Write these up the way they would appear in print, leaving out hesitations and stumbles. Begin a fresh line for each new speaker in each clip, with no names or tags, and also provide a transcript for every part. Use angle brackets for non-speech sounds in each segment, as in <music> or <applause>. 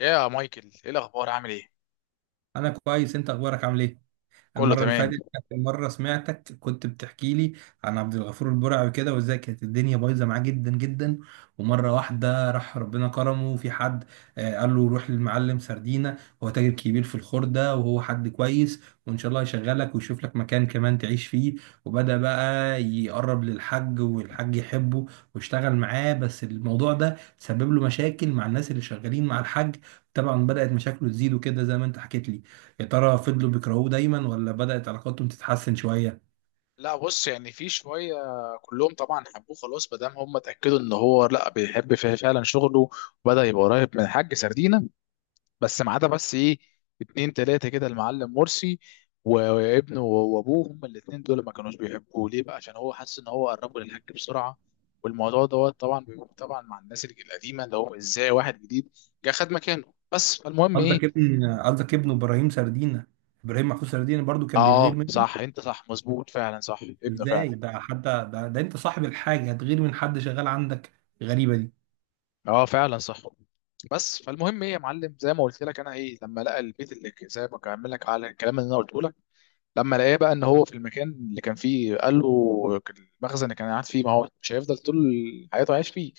يا مايكل، ايه الاخبار، عامل ايه؟
انا كويس، انت اخبارك عامل ايه؟
كله
المره اللي
تمام.
فاتت اخر مره سمعتك كنت بتحكي لي عن عبد الغفور البرعي كده وازاي كانت الدنيا بايظه معاه جدا جدا، ومره واحده راح ربنا كرمه وفي حد قال له روح للمعلم سردينه. هو تاجر كبير في الخردة وهو حد كويس، وان شاء الله يشغلك ويشوف لك مكان كمان تعيش فيه. وبدأ بقى يقرب للحج والحج يحبه، واشتغل معاه، بس الموضوع ده سبب له مشاكل مع الناس اللي شغالين مع الحج. طبعا بدأت مشاكله تزيد وكده زي ما انت حكيت لي. يا ترى فضلوا بيكرهوه دايما ولا بدأت علاقاتهم تتحسن شوية؟
لا بص، يعني في شويه. كلهم طبعا حبوه خلاص ما دام هم اتاكدوا ان هو لا بيحب فيه فعلا شغله، وبدا يبقى قريب من الحاج سردينه. بس ما عدا، بس ايه، اتنين تلاته كده، المعلم مرسي و- وابنه وابوه. هم الاتنين دول ما كانوش بيحبوه، ليه بقى؟ عشان هو حاسس ان هو قربه للحاج بسرعه. والموضوع دوت طبعا مع الناس القديمه، اللي هو ازاي واحد جديد جه خد مكانه. بس، فالمهم ايه.
قصدك ابنه ابراهيم سردينة، ابراهيم محفوظ سردينة، برضو كان بيغير
اه
منه.
صح، انت صح، مظبوط فعلا، صح ابنه
ازاي؟
فعلا.
ده انت صاحب الحاجة هتغير من حد شغال عندك؟ غريبة دي.
اه فعلا صح. بس فالمهم ايه يا معلم، زي ما قلت لك انا، ايه، لما لقى البيت اللي زي ما كمل لك على الكلام اللي انا قلته لك. لما لقاه بقى ان هو في المكان اللي كان فيه، قال له المخزن اللي كان قاعد فيه، ما هو مش هيفضل طول حياته عايش فيه.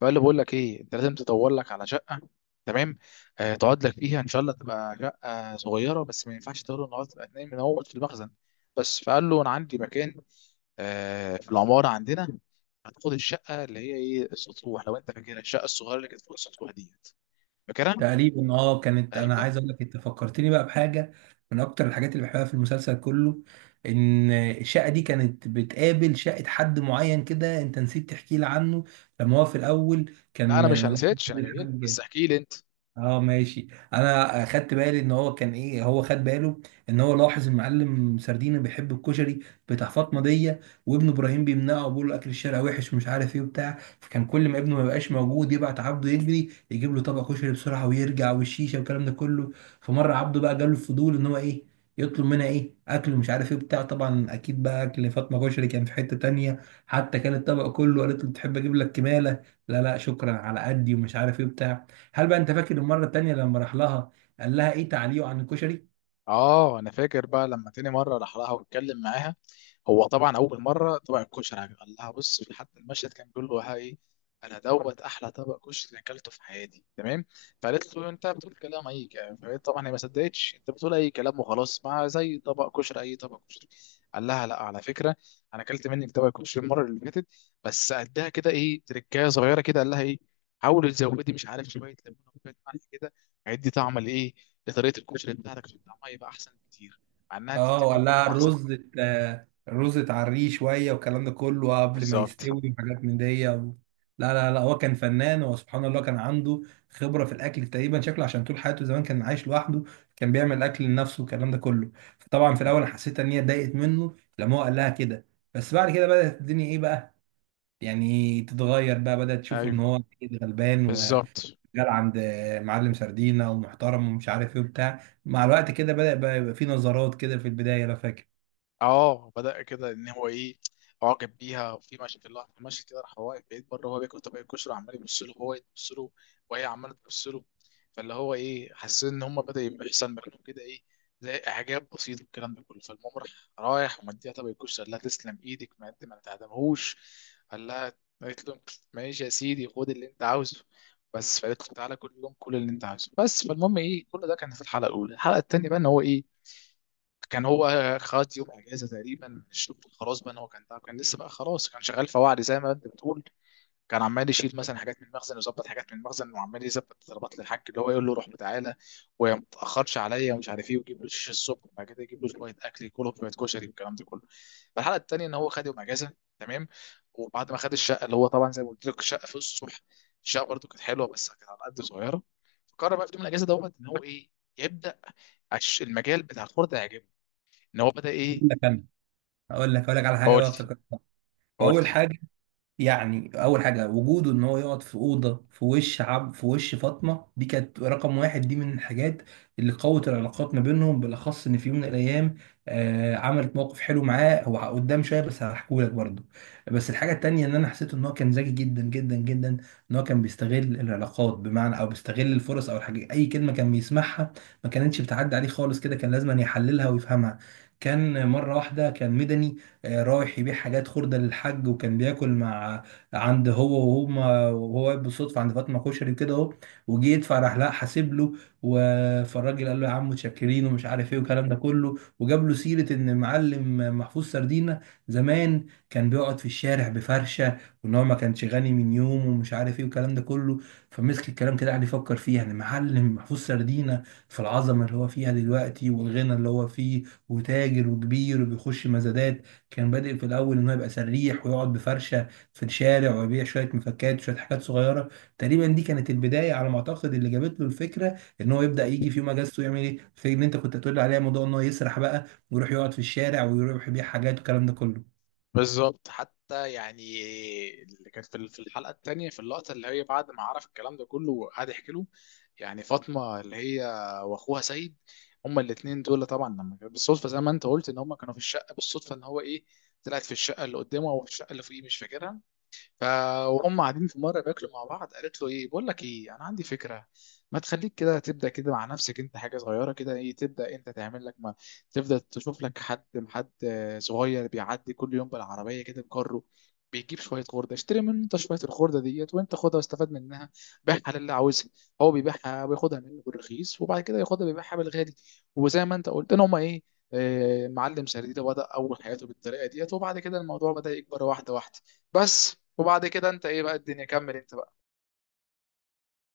فقال له بقول لك ايه، انت لازم تدور لك على شقه، تمام، تقعد لك فيها ان شاء الله، تبقى شقه صغيره بس ما ينفعش تقول ان هو تبقى اتنين من اول في المخزن. بس فقال له انا عندي مكان، في العماره عندنا. هتاخد الشقه اللي هي ايه، السطوح، لو انت فاكرها، الشقه الصغيره اللي كانت فوق السطوح ديت، فاكرها؟
تقريبا اه. كانت انا
ايوه.
عايز اقول لك، انت فكرتني بقى بحاجة من اكتر الحاجات اللي بحبها في المسلسل كله، ان الشقة دي كانت بتقابل شقة حد معين كده انت نسيت تحكي لي عنه، لما هو في الاول
لا
كان
انا مش
ملاحظ
هنسيتش، انا جاي لك، بس
الحاج.
احكي لي انت.
اه ماشي. انا خدت بالي ان هو كان ايه، هو خد باله ان هو لاحظ المعلم سردينة بيحب الكشري بتاع فاطمه دي، وابن ابراهيم بيمنعه وبيقول له اكل الشارع وحش ومش عارف ايه وبتاع، فكان كل ما ابنه ما يبقاش موجود يبعت عبده يجري يجيب له طبق كشري بسرعه ويرجع، والشيشه والكلام ده كله. فمره عبده بقى جاله الفضول ان هو ايه، يطلب منها ايه اكل ومش عارف ايه بتاع. طبعا اكيد بقى اكل فاطمه كشري كان في حته تانية، حتى كان الطبق كله قالت له تحب اجيب لك كماله، لا لا شكرا على قدي ومش عارف ايه بتاع. هل بقى انت فاكر المره التانيه لما راح لها قال لها ايه تعليقه عن الكشري؟
اه انا فاكر بقى، لما تاني مره راح لها واتكلم معاها، هو طبعا اول مره طبق الكشري عجب، قال لها بص، في حتى المشهد كان بيقول له: هاي، انا دوت احلى طبق كشري اكلته في حياتي، تمام. فقالت له انت بتقول كلام، اي كلام. فقالت طبعا هي ما صدقتش، انت بتقول اي كلام، وخلاص، ما زي طبق كشري اي طبق كشري. قال لها لا على فكره، انا اكلت منك طبق كشري المره اللي فاتت، بس قدها كده، ايه، تركايه صغيره كده. قال لها ايه، حاولي تزودي، مش عارف، شويه ليمون وشويه ملح كده، هيدي طعم لايه، لطريقه الكشري بتاعتك عشان طعمها يبقى احسن بكتير، مع انها انت
اه،
بتعمليه
وقال
كل
لها
ما احسن.
الرز <laughs> الرز اتعريه شويه والكلام ده كله قبل ما
بالظبط.
يستوي، وحاجات من دي لا لا لا، هو كان فنان، هو سبحان الله كان عنده خبره في الاكل تقريبا، شكله عشان طول حياته زمان كان عايش لوحده، كان بيعمل اكل لنفسه والكلام ده كله. فطبعا في الاول أنا حسيت ان هي اتضايقت منه لما هو قال لها كده، بس بعد كده بدات الدنيا ايه بقى، يعني تتغير بقى، بدات تشوف ان
ايوه،
هو أكيد غلبان،
بالظبط.
شغال عند معلم سردينة ومحترم ومش عارف ايه وبتاع. مع الوقت كده بدأ بقى يبقى في نظرات كده في البداية لو فاكر.
اه بدأ كده ان هو ايه، اعجب بيها، وفي ماشي في اللحظه ماشي كده، راح هو واقف بعيد بره وهو بياكل طبق الكشري، عمال يبص له وهو يبص له وهي عماله تبص له. فاللي هو ايه، حسيت ان هم بدأ يبقى يحصل مكانهم كده ايه، زي اعجاب بسيط والكلام ده كله. فالمهم راح، رايح ومديها طبق الكشري، قال لها تسلم ايدك، ما انت ما تعدمهوش، قال لها، قالت له ماشي يا سيدي، خد اللي انت عاوزه. بس فقالت له تعالى كل يوم، كل اللي انت عاوزه. بس فالمهم ايه، كل ده كان في الحلقه الاولى. الحلقه الثانيه بقى ان هو ايه، كان هو خد يوم اجازه تقريبا من الشغل، خلاص بقى إن هو كان تعب، كان لسه بقى خلاص كان شغال فواعلي زي ما انت بتقول. كان عمال يشيل مثلا حاجات من المخزن ويظبط حاجات من المخزن، وعمال يظبط طلبات للحاج اللي هو يقول له روح وتعالى وما تاخرش عليا ومش عارف ايه، ويجيب له شيش الصبح، وبعد كده يجيب له شويه اكل ياكله، شويه كشري والكلام ده كله. فالحلقه الثانيه ان هو خد يوم اجازه، تمام. وبعد ما خد الشقه، اللي هو طبعا زي ما قلت لك الشقه في الصبح، الشقه برده كانت حلوه بس كانت على قد، صغيره. فقرر بقى في يوم الاجازه دوت ان هو ايه، يبدا، المجال بتاع الخردة يعجبه، ان هو بدا
أقول
ايه.
لك أنا أقول لك أقول لك على حاجة بقى
قلت
افتكرتها. وأول
قلت.
حاجة، يعني اول حاجه وجوده ان هو يقعد في اوضه في وش فاطمه دي كانت رقم واحد، دي من الحاجات اللي قوت العلاقات ما بينهم، بالاخص ان في يوم من الايام عملت موقف حلو معاه هو قدام شويه، بس هحكولك برضه. بس الحاجه التانيه ان انا حسيت ان هو كان ذكي جدا جدا جدا، ان هو كان بيستغل العلاقات، بمعنى او بيستغل الفرص، او الحاجه اي كلمه كان بيسمعها ما كانتش بتعدي عليه خالص كده، كان لازم يحللها ويفهمها. كان مره واحده كان مدني رايح يبيع حاجات خردة للحاج، وكان بياكل مع عند هو وهما، وهو واقف بالصدفة عند فاطمة كشري كده اهو، وجه يدفع راح لا حاسب له. فالراجل قال له يا عم متشكرين ومش عارف ايه والكلام ده كله، وجاب له سيرة ان معلم محفوظ سردينة زمان كان بيقعد في الشارع بفرشة، وان هو ما كانش غني من يوم ومش عارف ايه والكلام ده كله. فمسك الكلام كده قعد يفكر فيه، يعني معلم محفوظ سردينة في العظمة اللي هو فيها دلوقتي والغنى اللي هو فيه، وتاجر وكبير وبيخش مزادات، كان بادئ في الاول ان هو يبقى سريح ويقعد بفرشه في الشارع ويبيع شويه مفكات وشويه حاجات صغيره. تقريبا دي كانت البدايه على ما اعتقد اللي جابت له الفكره ان هو يبدا يجي في يوم اجازته يعمل ايه، في ان انت كنت تقول لي عليها موضوع ان هو يسرح بقى ويروح يقعد في الشارع ويروح يبيع حاجات والكلام ده كله.
بالظبط حتى، يعني اللي كانت في الحلقه الثانيه، في اللقطه اللي هي بعد ما عرف الكلام ده كله وقعد يحكي له يعني فاطمه، اللي هي واخوها سيد، هما الاثنين دول طبعا، لما بالصدفه زي ما انت قلت ان هما كانوا في الشقه، بالصدفه ان هو ايه، طلعت في الشقه اللي قدامه او في الشقه اللي فوقيه، مش فاكرها. ف، وهم قاعدين في مره بياكلوا مع بعض، قالت له ايه، بقول لك ايه، انا عندي فكره، ما تخليك كده تبدا كده مع نفسك انت، حاجه صغيره كده، ايه، تبدا انت تعمل لك، ما تبدا تشوف لك حد، حد صغير بيعدي كل يوم بالعربيه كده بكره، بيجيب شويه خرده، اشتري منه انت شويه الخرده ديت وانت خدها واستفاد منها، بيعها للي عاوزها. هو بيبيعها وياخدها منه بالرخيص، وبعد كده ياخدها بيبيعها بالغالي. وزي ما انت قلت ان هم ايه، معلم سرديده بدأ أول حياته بالطريقة ديت، وبعد كده الموضوع بدأ يكبر واحدة واحدة. بس، وبعد كده انت ايه بقى الدنيا، كمل انت بقى.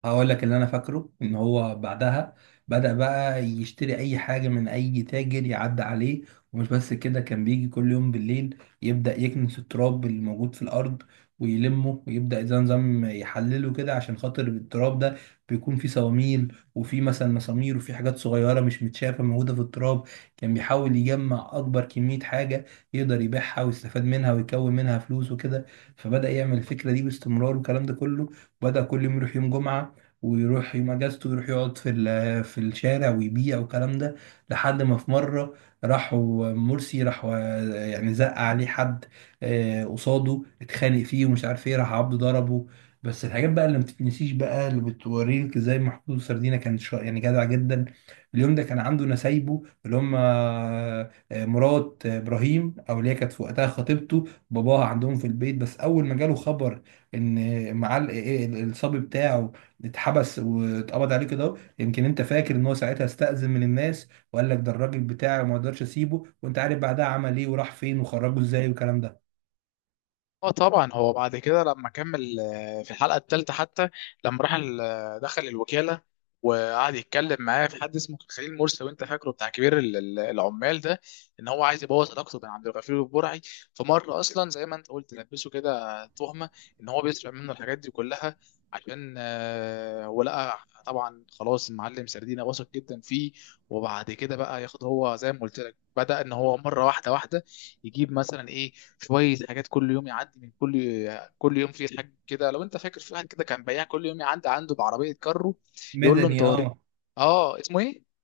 هقول لك اللي انا فاكره، ان هو بعدها بدأ بقى يشتري اي حاجة من اي تاجر يعدي عليه، ومش بس كده، كان بيجي كل يوم بالليل يبدأ يكنس التراب اللي موجود في الارض ويلمه ويبدأ زي نظام يحلله كده، عشان خاطر التراب ده بيكون فيه صواميل وفيه مثلا مسامير وفيه حاجات صغيرة مش متشافة موجودة في التراب. كان بيحاول يجمع أكبر كمية حاجة يقدر يبيعها ويستفاد منها ويكون منها فلوس وكده. فبدأ يعمل الفكرة دي باستمرار والكلام ده كله. بدأ كل يوم يروح يوم جمعة، ويروح يوم اجازته يروح يقعد في في الشارع ويبيع والكلام ده. لحد ما في مره راحوا مرسي، راحوا يعني زق عليه حد قصاده، اتخانق فيه ومش عارف ايه، راح عبده ضربه. بس الحاجات بقى اللي ما بتتنسيش بقى اللي بتوريك ازاي محمود سردينة كان يعني جدع جدا. اليوم ده كان عنده نسايبه اللي هم مرات ابراهيم او اللي هي كانت في وقتها خطيبته، باباها عندهم في البيت، بس اول ما جاله خبر ان مع الصبي بتاعه اتحبس واتقبض عليه كده اهو، يمكن انت فاكر ان هو ساعتها استأذن من الناس وقال لك ده الراجل بتاعي وما اقدرش اسيبه، وانت عارف بعدها عمل ايه وراح فين وخرجه ازاي والكلام ده.
اه طبعا هو بعد كده لما كمل، في الحلقه الثالثه حتى، لما راح دخل الوكاله، وقعد يتكلم معاه في حد اسمه خليل مرسي، وانت فاكره، بتاع كبير العمال ده، ان هو عايز يبوظ علاقته بين عبد الغفور والبرعي. فمره اصلا زي ما انت قلت لبسه كده تهمه ان هو بيسرق منه الحاجات دي كلها، عشان هو لقى، طبعا خلاص المعلم سردينه واثق جدا فيه. وبعد كده بقى ياخد هو زي ما قلت لك، بدأ ان هو مره واحده واحده يجيب مثلا ايه، شويه حاجات. كل يوم يعدي من كل يوم في حاجه كده. لو انت فاكر، في واحد كده كان بياع كل يوم يعدي عنده بعربيه كارو، يقول له انت
مدني
وري،
اه.
اه اسمه ايه،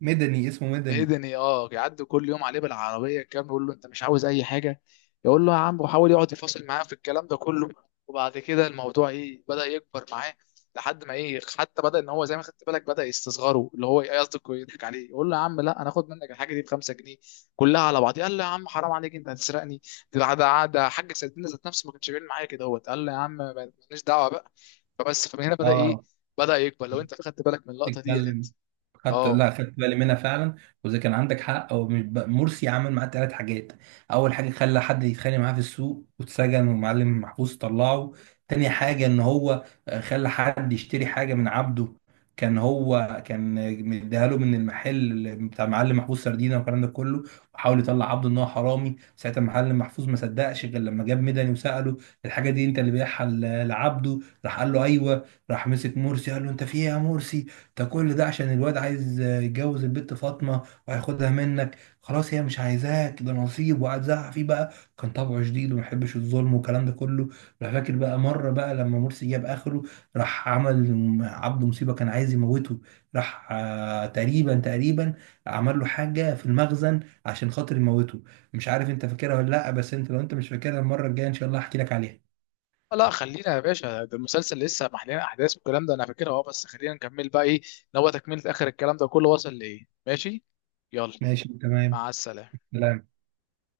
اسمه مدني.
مدني. اه يعدوا كل يوم عليه بالعربيه كام، يقول له انت مش عاوز اي حاجه، يقول له يا عم، وحاول يقعد يفاصل معاه في الكلام ده كله. وبعد كده الموضوع ايه، بدا يكبر معاه، لحد ما ايه، حتى بدا ان هو زي ما خدت بالك، بدا يستصغره، اللي هو قصدك يضحك عليه، يقول له يا عم لا، انا اخد منك الحاجه دي ب 5 جنيه كلها على بعض. قال له يا عم حرام عليك، انت هتسرقني، ده حاج سيدنا ذات نفسه ما كانش بيعمل معايا كده. هو قال له يا عم ماليش دعوه بقى. فبس، فمن هنا بدا ايه،
اه
بدا يكبر، لو انت خدت بالك من اللقطه ديت انت.
تتكلم. خدت
اه.
لا خدت بالي منها فعلا. وزي كان عندك حق، هو مش مرسي عمل معاه ثلاث حاجات. اول حاجه خلى حد يتخانق معاه في السوق واتسجن ومعلم محفوظ طلعه. تاني حاجه ان هو خلى حد يشتري حاجه من عبده، كان هو كان آه، مديها له من المحل بتاع معلم محفوظ سردينه والكلام ده كله، وحاول يطلع عبده ان هو حرامي. ساعتها معلم محفوظ ما صدقش غير لما جاب مدني وساله، الحاجه دي انت اللي بيعها لعبده؟ راح قال له ايوه، راح مسك مرسي قال له انت في ايه يا مرسي؟ ده كل ده عشان الواد عايز يتجوز البت فاطمة وهياخدها منك؟ خلاص هي مش عايزاك، ده نصيب. وقعد زعق فيه بقى، كان طبعه شديد وما يحبش الظلم والكلام ده كله. راح فاكر بقى مرة بقى لما مرسي جاب آخره، راح عمل عبده مصيبة كان عايز يموته، راح تقريبا عمل له حاجة في المخزن عشان خاطر يموته. مش عارف انت فاكرها ولا لا، بس انت لو انت مش فاكرها المرة الجاية ان شاء الله هحكي لك عليها.
لا خلينا يا باشا، ده المسلسل لسه محلين احداث، والكلام ده انا فاكرها اه، بس خلينا نكمل بقى ايه، ان هو تكمله، اخر الكلام ده كله وصل لايه. ماشي، يلا.
ماشي تمام.
مع السلامه.
لا.